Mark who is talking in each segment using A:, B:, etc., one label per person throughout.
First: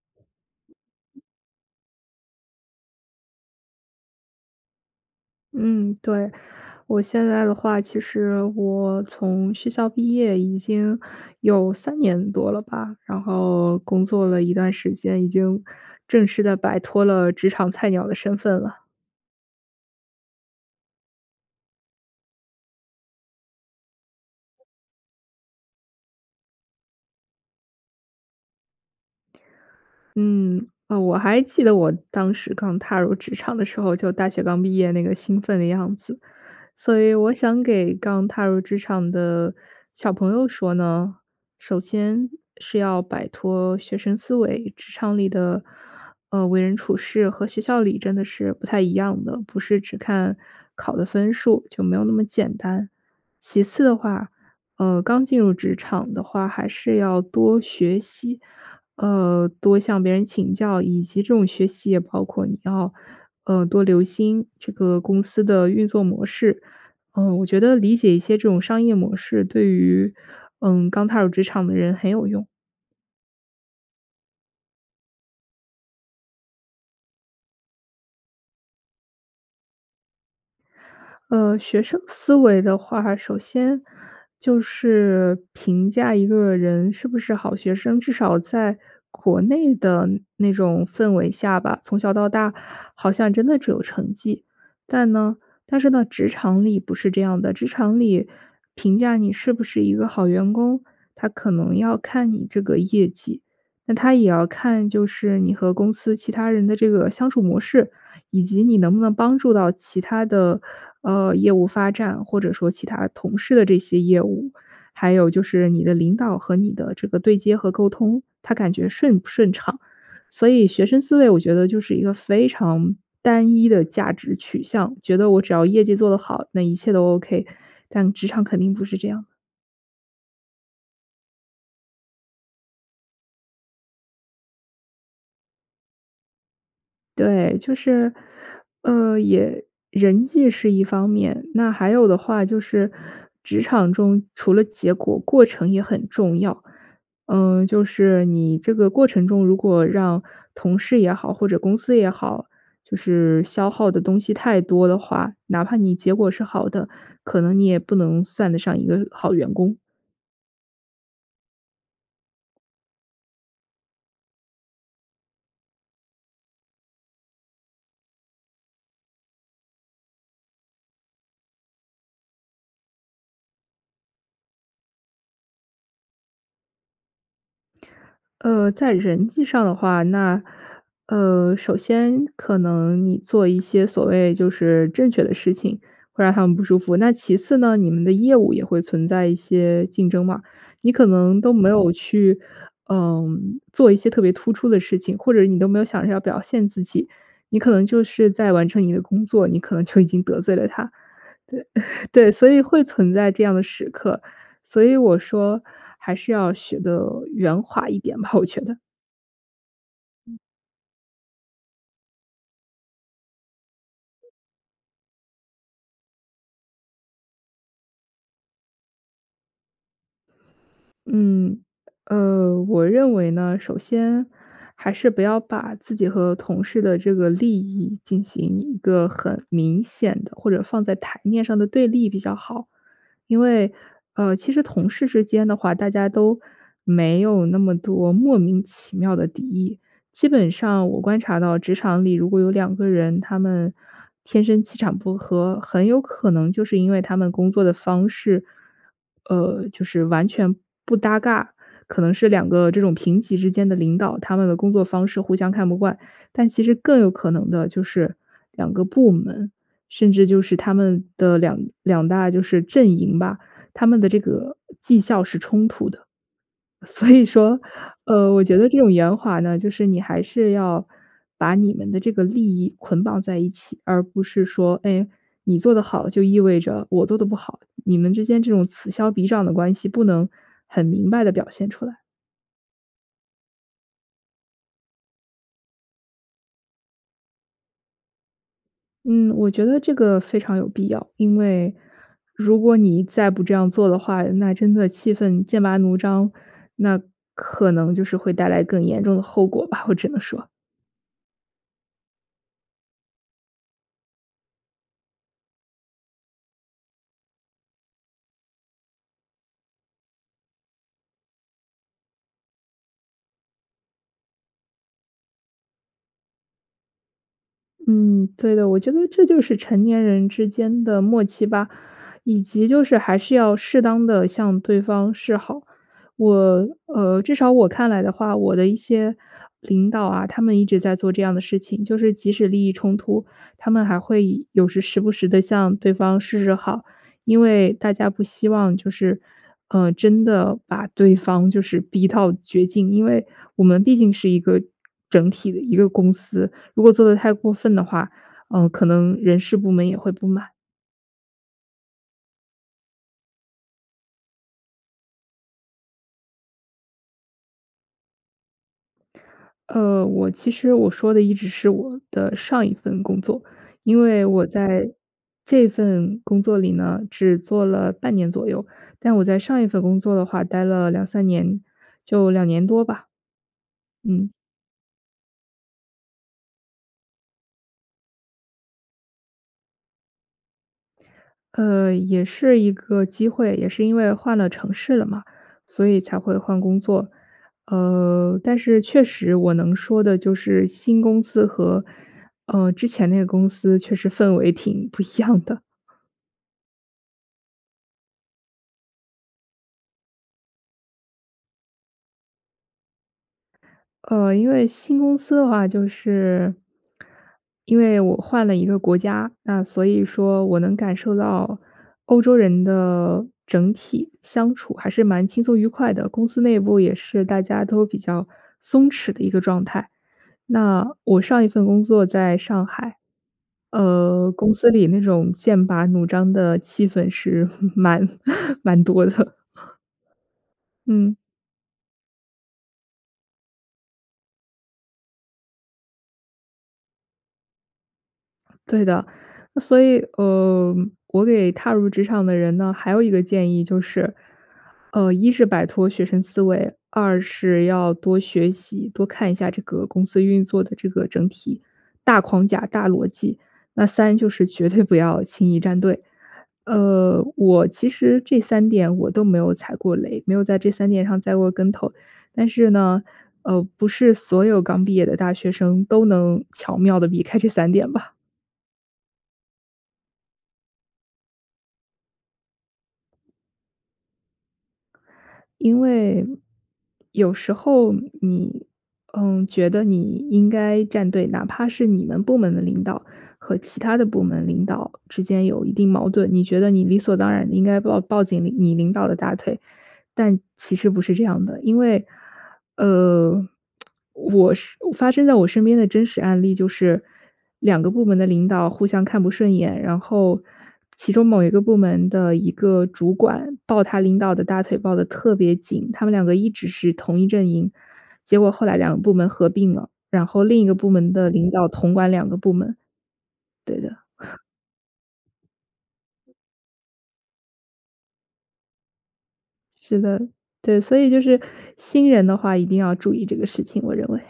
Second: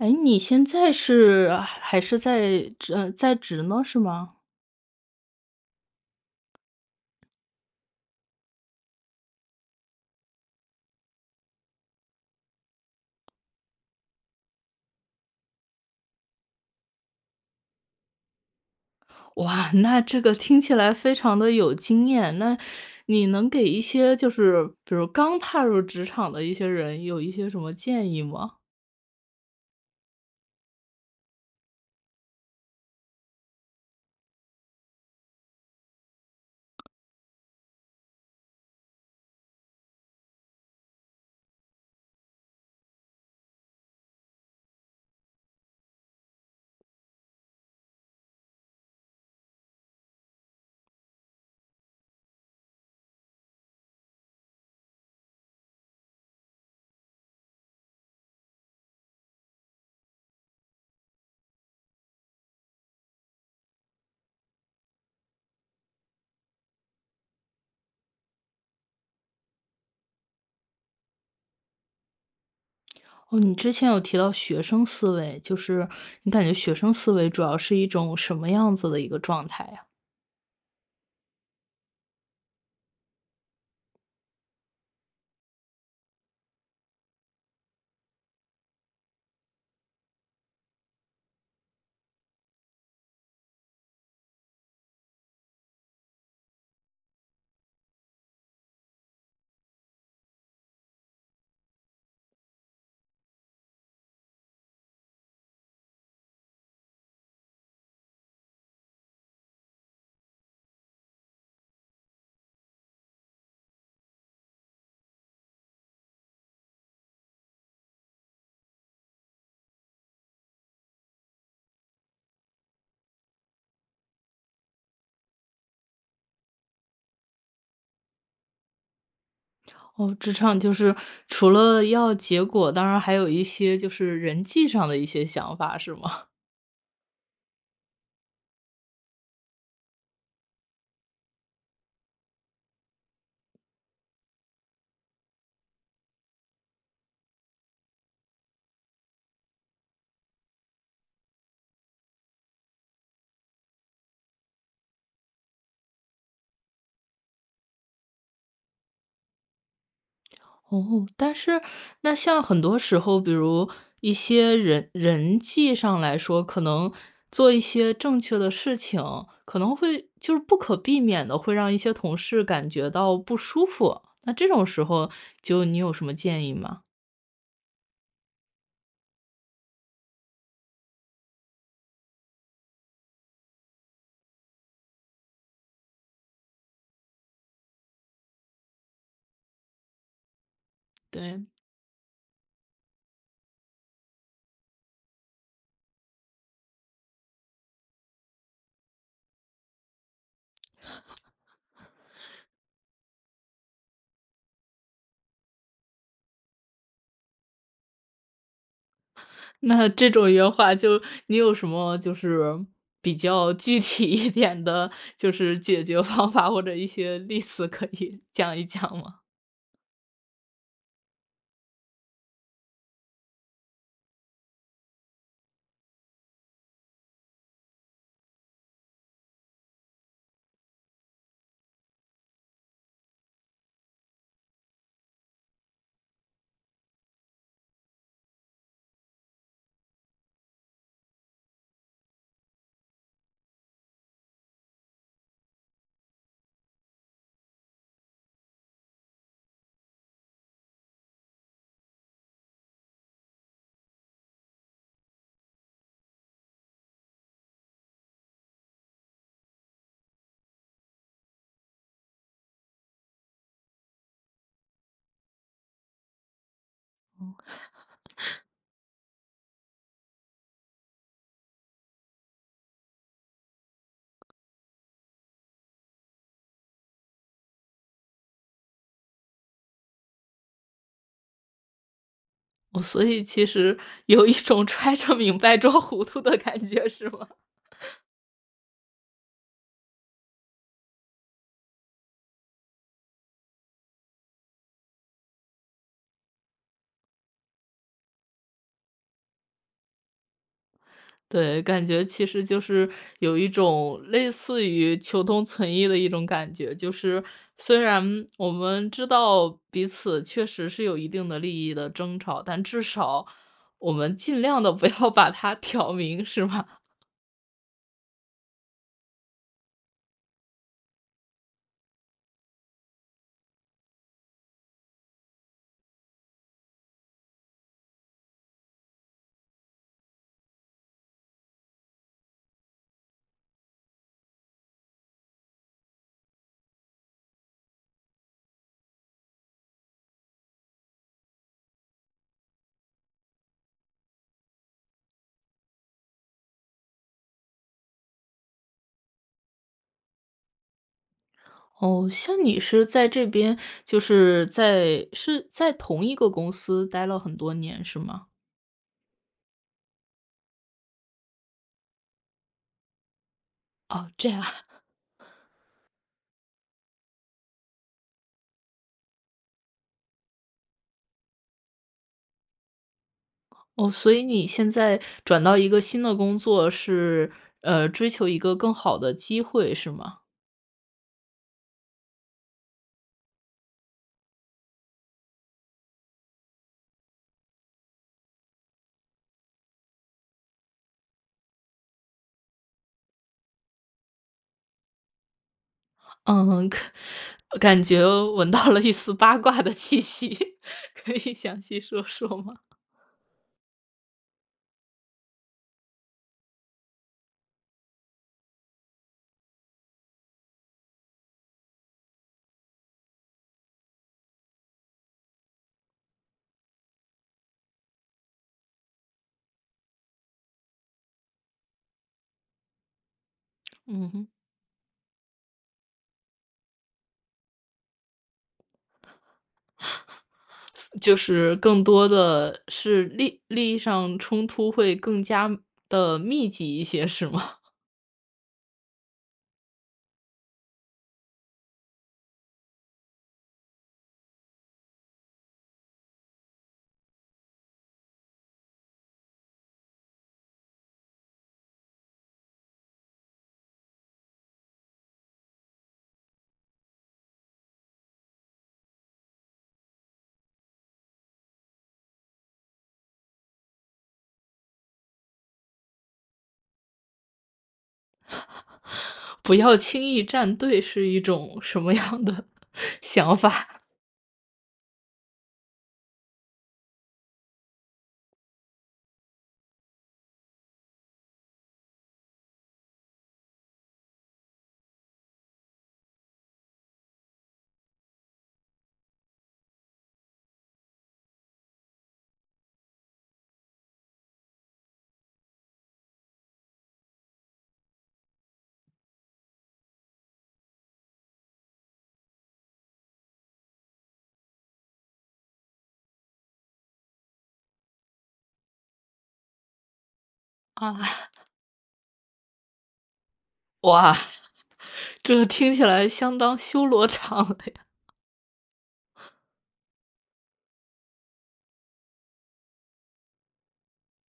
A: 诶，你现在是还是在，职嗯，在职吗，是吗？
B: 嗯，对。我现在的话，其实我从学校毕业已经有3年多了吧，然后工作了一段时间，已经正式地摆脱了职场菜鸟的身份了。
A: 哇，那这个听起来非常的有经验。那你能给一些就是比如刚踏入职场的一些人有一些什么建议吗？
B: 嗯，哦，我还记得我当时刚踏入职场的时候，就大学刚毕业那个兴奋的样子。所以我想给刚踏入职场的小朋友说呢，首先是要摆脱学生思维，职场里的，嗯，为人处事和学校里真的是不太一样的，不是只看考的分数，就没有那么简单。其次的话，呃，刚进入职场的话，还是要多学习，呃，多向别人请教以及这种学习也包括你要，呃，多留心这个公司的运作模式，呃，我觉得理解一些这种商业模式对于，嗯，刚踏入职场的人很有用。
A: 哦，你之前有提到学生思维，就是你感觉学生思维主要是一种什么样子的一个状态呀？
B: 呃，学生思维的话，首先就是评价一个人是不是好学生，至少在国内的那种氛围下吧，从小到大好像真的只有成绩。但呢但是呢，职场里不是这样的，职场里评价你是不是一个好员工，它可能要看你这个业绩。那它也要看，就是你和公司其他人的这个相处模式，以及你能不能帮助到其他的，呃，业务发展，或者说其他同事的这些业务，还有就是你的领导和你的这个对接和沟通，他感觉顺不顺畅。所以学生思维我觉得就是一个非常单一的价值取向，觉得我只要业绩做得好，那一切都 OK，但职场肯定不是这样。
A: 哦，职场就是除了要结果，当然还有一些就是人际上的一些想法，是吗？
B: 对，就是，呃，也人际是一方面，那还有的话就是职场中除了结果过程也很重要。呃，就是你这个过程中，如果让同事也好，或者公司也好，就是消耗的东西太多的话，哪怕你结果是好的，可能你也不能算得上一个好员工。
A: 哦，但是那像很多时候，比如一些人人际上来说，可能做一些正确的事情，可能会就是不可避免地会让一些同事感觉到不舒服，那这种时候就你有什么建议吗？
B: 呃，在人际上的话，那，呃，首先可能你做一些所谓就是正确的事情，会让他们不舒服。那其次呢，你们的业务也会存在一些竞争嘛，你可能
A: 对。
B: 都没有去，呃，做一些特别突出的事情，或者你都没有想着要表现自己，你可能就是在完成你的工作，你可能就已经得罪了他。对 对，所以会存在这样的时刻，所以我说还是要学得圆滑一点吧，我觉得。
A: 那这种
B: 嗯。
A: 圆滑就你有什么就是比较具体一点的，就是解决方法，或者一些例子可以讲一讲吗？
B: 嗯，呃，我认为呢，首先还是不要把自己和同事的这个利益进行一个很明显的，或者放在台面上的对立比较好。因为，呃，其实同事之间的话，大家都没有那么多莫名其妙的敌意，基本上我观察到职场里如果有两个人，他们天生气场不合，很有可能就是因为他们工作的方式，呃，就是完全不搭嘎。可能是两个这种平级之间的领导，他们的工作方式互相看不惯，但其实更有可能的就是两个部门，甚至就是他们的两两大就是阵营吧，他们的这个绩效是冲突的。所以说，呃，我 觉得这种圆滑呢，就是你还是要把你们的这个利益捆绑在一起，而不是说，哎，你做得好就意味着我做得不好，你们之间这种此消彼长的关系不能很明白地表现出来。
A: 哦，所以其实有一种揣着明白装糊涂的感觉，是吗？
B: 嗯，我觉得这个非常有必要，因为如果你再不这样做的话，那真的气氛剑拔弩张，那可能就是会带来更严重的后果吧，我只能说。
A: 对，感觉其实就是有一种类似于求同存异的一种感觉。就是，虽然我们知道彼此确实是有一定的利益的争吵，但至少我们尽量地不要把它挑明，是吧？
B: 嗯，对的，我觉得这就是成年人之间的默契吧。以及就是还是要适当地向对方示好。我呃，至少我看来的话，我的一些领导啊，他们一直在做这样的事情，就是即使利益冲突，他们还会有时时不时地向对方示示好，因为大家不希望就是，呃，真的把对方就是逼到绝境，因为我们毕竟是一个整体的一个公司。如果做得太过分的话，呃，可能人事部门也会不满。
A: 哦，像你是在这边就是在是在同一个公司待了很多年，是吗？
B: 呃，我其实我说的一直是我的上一份工作，因
A: 哦，
B: 为
A: 这样
B: 我
A: 啊。
B: 在这份工作里呢，只做了半年左右，但我在上一份工作的话待了2-3年，就2年多吧。
A: 哦，所以
B: 嗯。
A: 你现在转到一个新的工作，是，呃，追求一个更好的机会，是吗？
B: 呃，也是一个机会，也是因为换了城市了嘛，所以才会换工作。呃，但是确实我能说的就是新公司和，呃，之前那个公司确实氛围挺不一样的。
A: 嗯，可感觉闻到了一丝八卦的气息，可以详细说说吗？
B: 呃，因为新公司的话就是因为我换了一个国家，那所以说我能感受到欧洲人的整体相处还是蛮轻松愉快的，公司内部也是大家都比较松弛的一个状态。那我上一份工作在上海，
A: 嗯哼。
B: 呃，公司里那种剑拔弩张的气氛是 蛮蛮多的。
A: 私
B: 嗯。
A: 就是更多的是利利益上冲突会更加地密集一些是吗？
B: 对的，所以，呃，我给踏入职场的人呢还有一个建议就是，呃，一是摆脱学生思维，二是要多学习，多看一下这个公司运作的这个整体大框架、大逻辑，那三就是绝对不要轻易站队。呃，我其实这三点我都没有踩过雷，没有在这三点上栽过跟头，但是呢，呃，不是所有刚毕业的大学生都能巧妙地避开这三点吧。
A: 不要轻易站队是一种什么样的想法？
B: 因为，有时候你嗯，觉得你应该站队，哪怕是你们部门的领导和其他的部门领导之间有一定矛盾，你觉得你理所当然地应该抱抱紧领你领导的大腿，但其实不是这样的。因为，呃，我是发生在我身边的真实案例就是，2个部门的领导互相看不顺眼，然后其中某一个部门的一个主管抱他领导的大腿抱得特别紧，他们2个一直是同一阵营，结果后来2个部门合并了，然后另一个部
A: 啊？
B: 门的领导统管2个部门。对的。
A: 哇，这听起来相当修罗场了呀。
B: 是的，对，所以就是新人的话一定要注意这个事情，我认为。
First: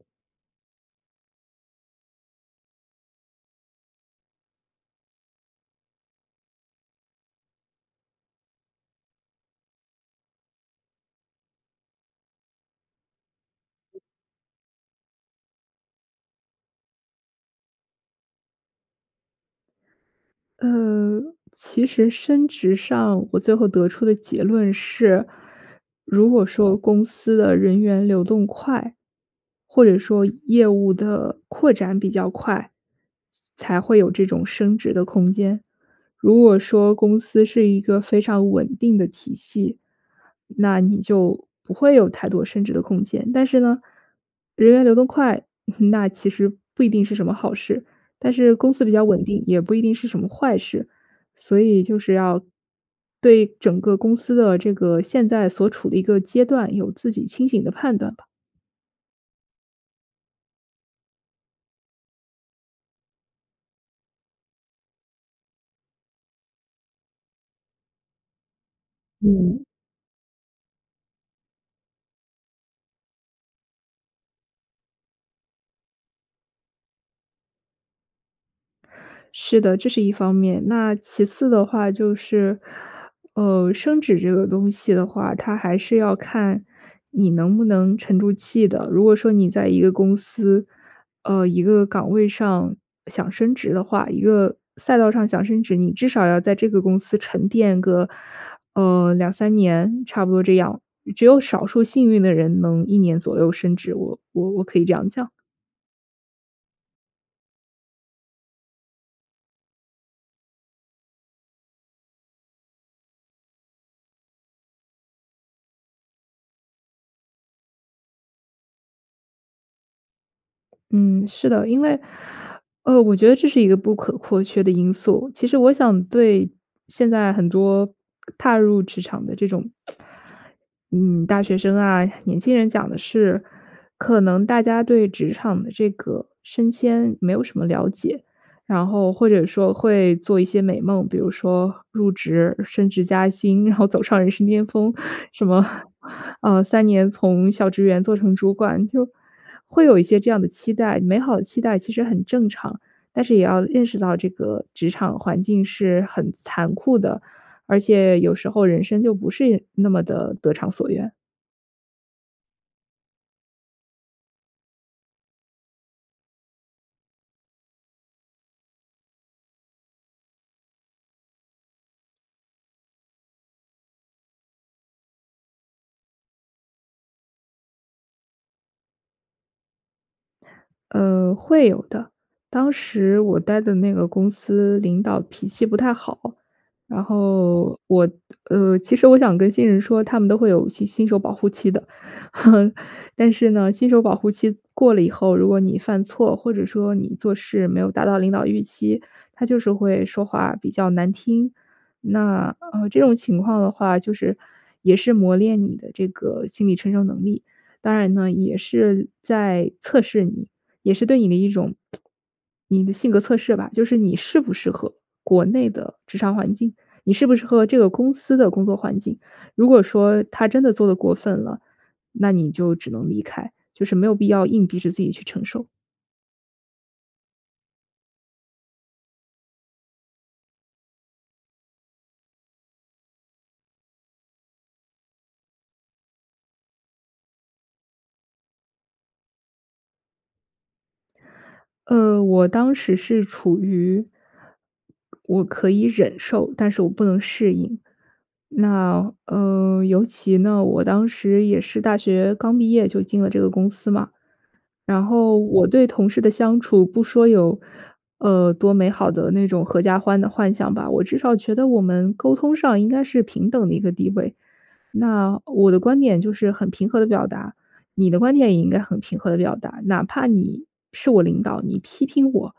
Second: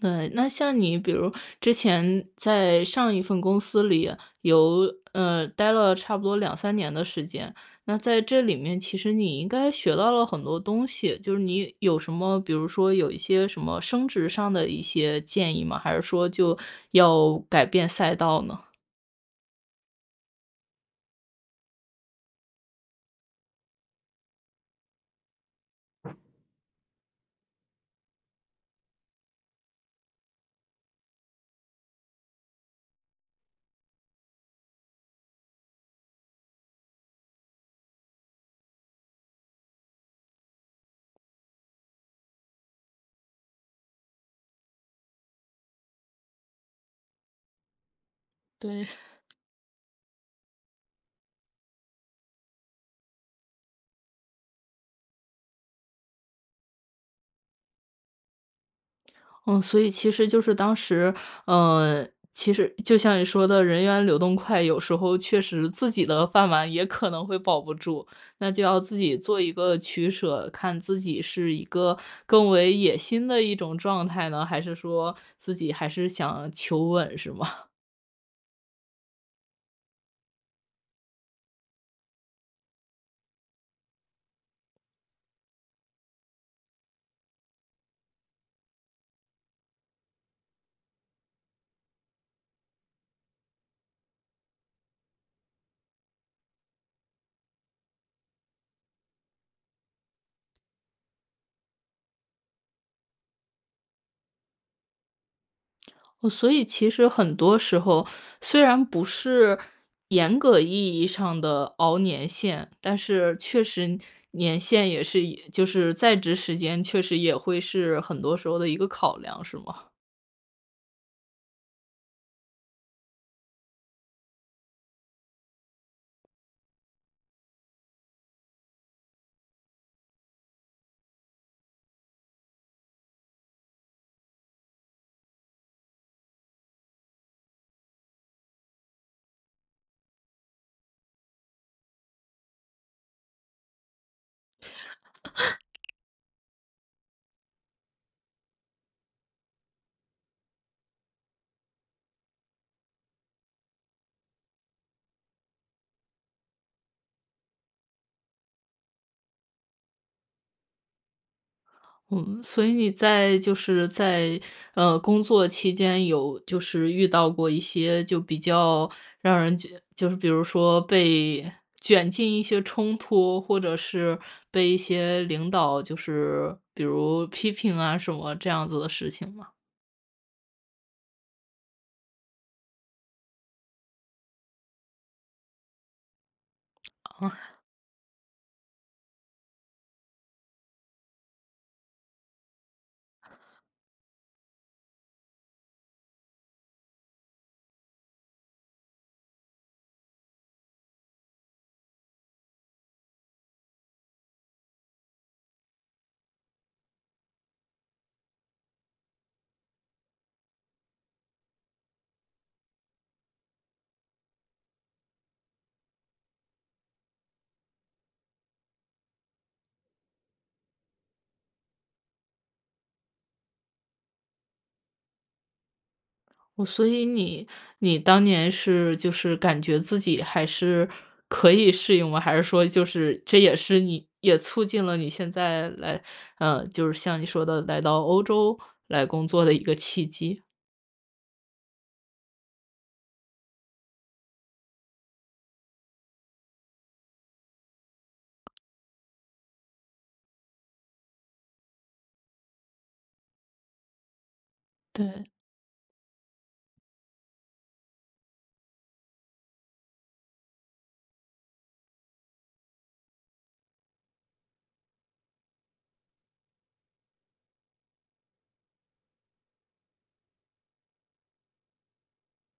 A: 那那像你比如之前在上一份公司里有，呃，待了差不多2-3年的时间。那在这里面，其实你应该学到了很多东西，就是你有什么，比如说有一些什么升职上的一些建议吗？还是说就要改变赛道呢？
B: 呃，其实升职上我最后得出的结论是，如果说公司的人员流动快，或者说业务的扩展比较快，才会有这种升职的空间。如果说公司是一个非常稳定的体系，那你就不会有太多升职的空间。但是呢，人员流动快，那其实不一定是什么好事，但是公司
A: 对。
B: 比较 稳定，也不一定是什么坏事，所以就是要对整个公司的这个现在所处的一个阶段有自己清醒的判断吧。
A: 嗯，所以其实就是当时，呃，其实就像你说的人员流动快，有时候确实自己的饭碗也可能会保不住，那就要自己做一
B: 嗯。
A: 个取舍，看自己是一个更为野心的一种状态呢，还是说自己还是想求稳是吗？
B: 是的，这是一方面，那其次的话就是，呃，升职这个东西的话，它还是要看你能不能沉住气的，如果说你在一个公司，呃，一个岗位上想升职的话，一个赛道上想升职，你至少要在这个公司沉淀个，呃，2-3年，差不多这样，只有少数幸运的人能1年左右升职，我我我可以这样讲。
A: 嗯，所以其实很多时候，虽然不是严格意义上的熬年限，但是确实年限也是就是在职时间确实也会是很多时候的一个考量，是吗？
B: 嗯，是的，因为，呃，我觉得这是一个不可或缺的因素，其实我想对现在很多踏入职场的这种，嗯，大学生啊、年轻人讲的是，可能大家对职场的这个升迁没有什么了解，然后或者说会做一些美梦，比如说入职、升职加薪，然后走上人生巅峰，什么，呃，3年从小职员做成主管，就，会有一些这样的期待。美好的期待其实很正常，但是也要认识到这个职场环境是很残酷的。而且有时候人生就不是那么地得偿所愿。
A: 嗯，所以你在，就是在，呃，工作期间有就是遇到过一些就比较让人觉就是比如说被卷进一些冲突，或者是被一些领导就是，比如批评啊什么，这样子的事情吗？
B: 呃，会有的。当时我待的那个公司领导脾气不太好，然
A: 哦哈。
B: 后我呃，其实我想跟新人说他们都会有新新手保护期的。但是呢，新手保护期过了以后，如果你犯错，或者说你做事没有达到领导预期，他就是会说话比较难听，那，呃，这种情况的话就是也是磨练你的这个心理承受能力，当然呢，也是在测试你，也是对你的一种 你的性格测试吧。就是你适不适合国内的职场环境，你适不适合这个公司的工作环境。如果说他真的做得过分了，那你就只能离开，就是没有必要硬逼着自己去承受。
A: 哦，所以你你当年是就是感觉自己还是可以适应吗？还是说就是这也是你也促进了你现在来呃，就是像你说的来到欧洲来工作的一个契机？
B: 呃，我当时是处于我可以忍受，但是我不能适应。那，呃，尤其呢，我当时也是大学刚毕业就进了这个公司嘛。然
A: 对。
B: 后我对同事的相处不说有，呃，多美好的那种阖家欢的幻想吧，我至少觉得我们沟通上应该是平等的一个地位。那我的观点就是很平和地表达，你的观点也应该很平和地表达。哪怕你是我领导，你批评我，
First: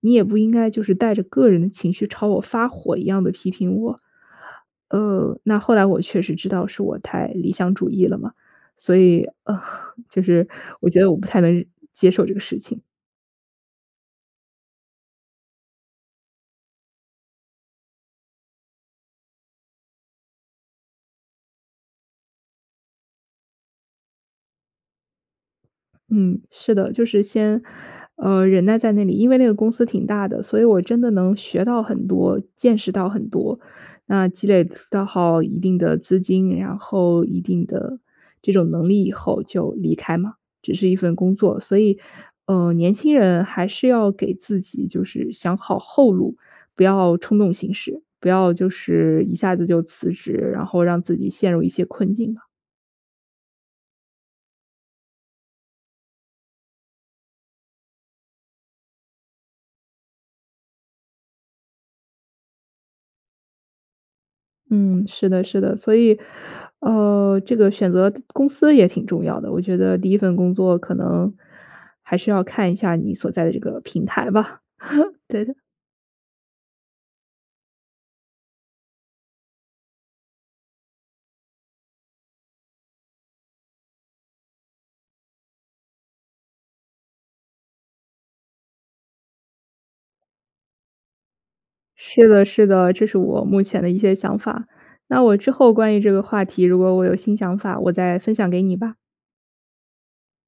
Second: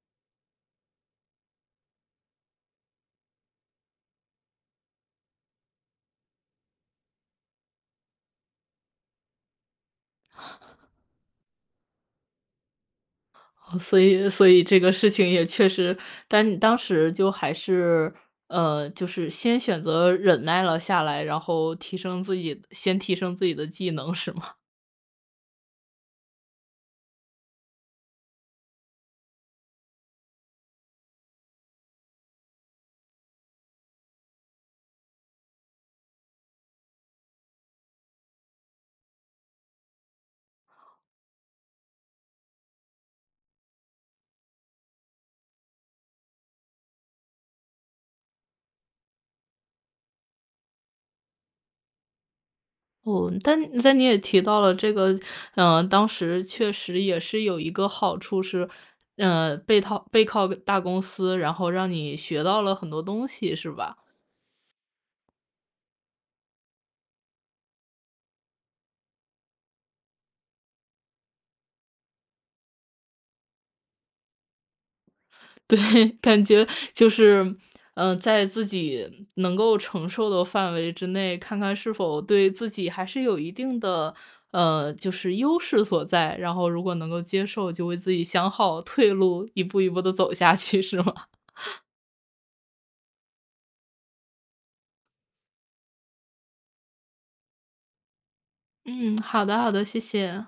B: 你也不应该就是带着个人的情绪朝我发火一样的批评我。呃，那后来我确实知道是我太理想主义了嘛，所以，呃，就是我觉得我不太能接受这个事情。
A: 哦，所以所以这个事情也确实，但你当时就还是，呃，就是先选择忍耐了下来，然后提升自己，先提升自己的技能是吗？
B: 嗯，是的，就是先，呃，忍耐在那里，因为那个公司挺大的，所以我真的能学到很多，见识到很多，那积累到好一定的资金，然后一定的这种能力以后就离开嘛，只是一份工作，所以，呃，年轻人还是要给自己就是想好后路，不要冲动行事，不要就是一下子就辞职，然后让自己陷入一些困境嘛。
A: 哦，但但你也提到了这个，呃，当时确实也是有一个好处是，呃，背套背靠大公司，然后让你学到了很多东西是吧？
B: 嗯，是的是的，所以，呃，这个选择公司也挺重要的，我觉得第1份工作可能还是要看一下你所在的这个平台吧，对的。
A: 对，感觉就是，呃，在自己能够承受的范围之内，看看是否对自己还是有一定的，呃，就是优势所在，然后如果能够接受，就为自己想好退路，一步一步地走下去是吗？
B: 是的是的，这是我目前的一些想法，那我之后关于这个话题如果我有新想法我再分享给你吧。
A: 嗯，好的好的，谢谢。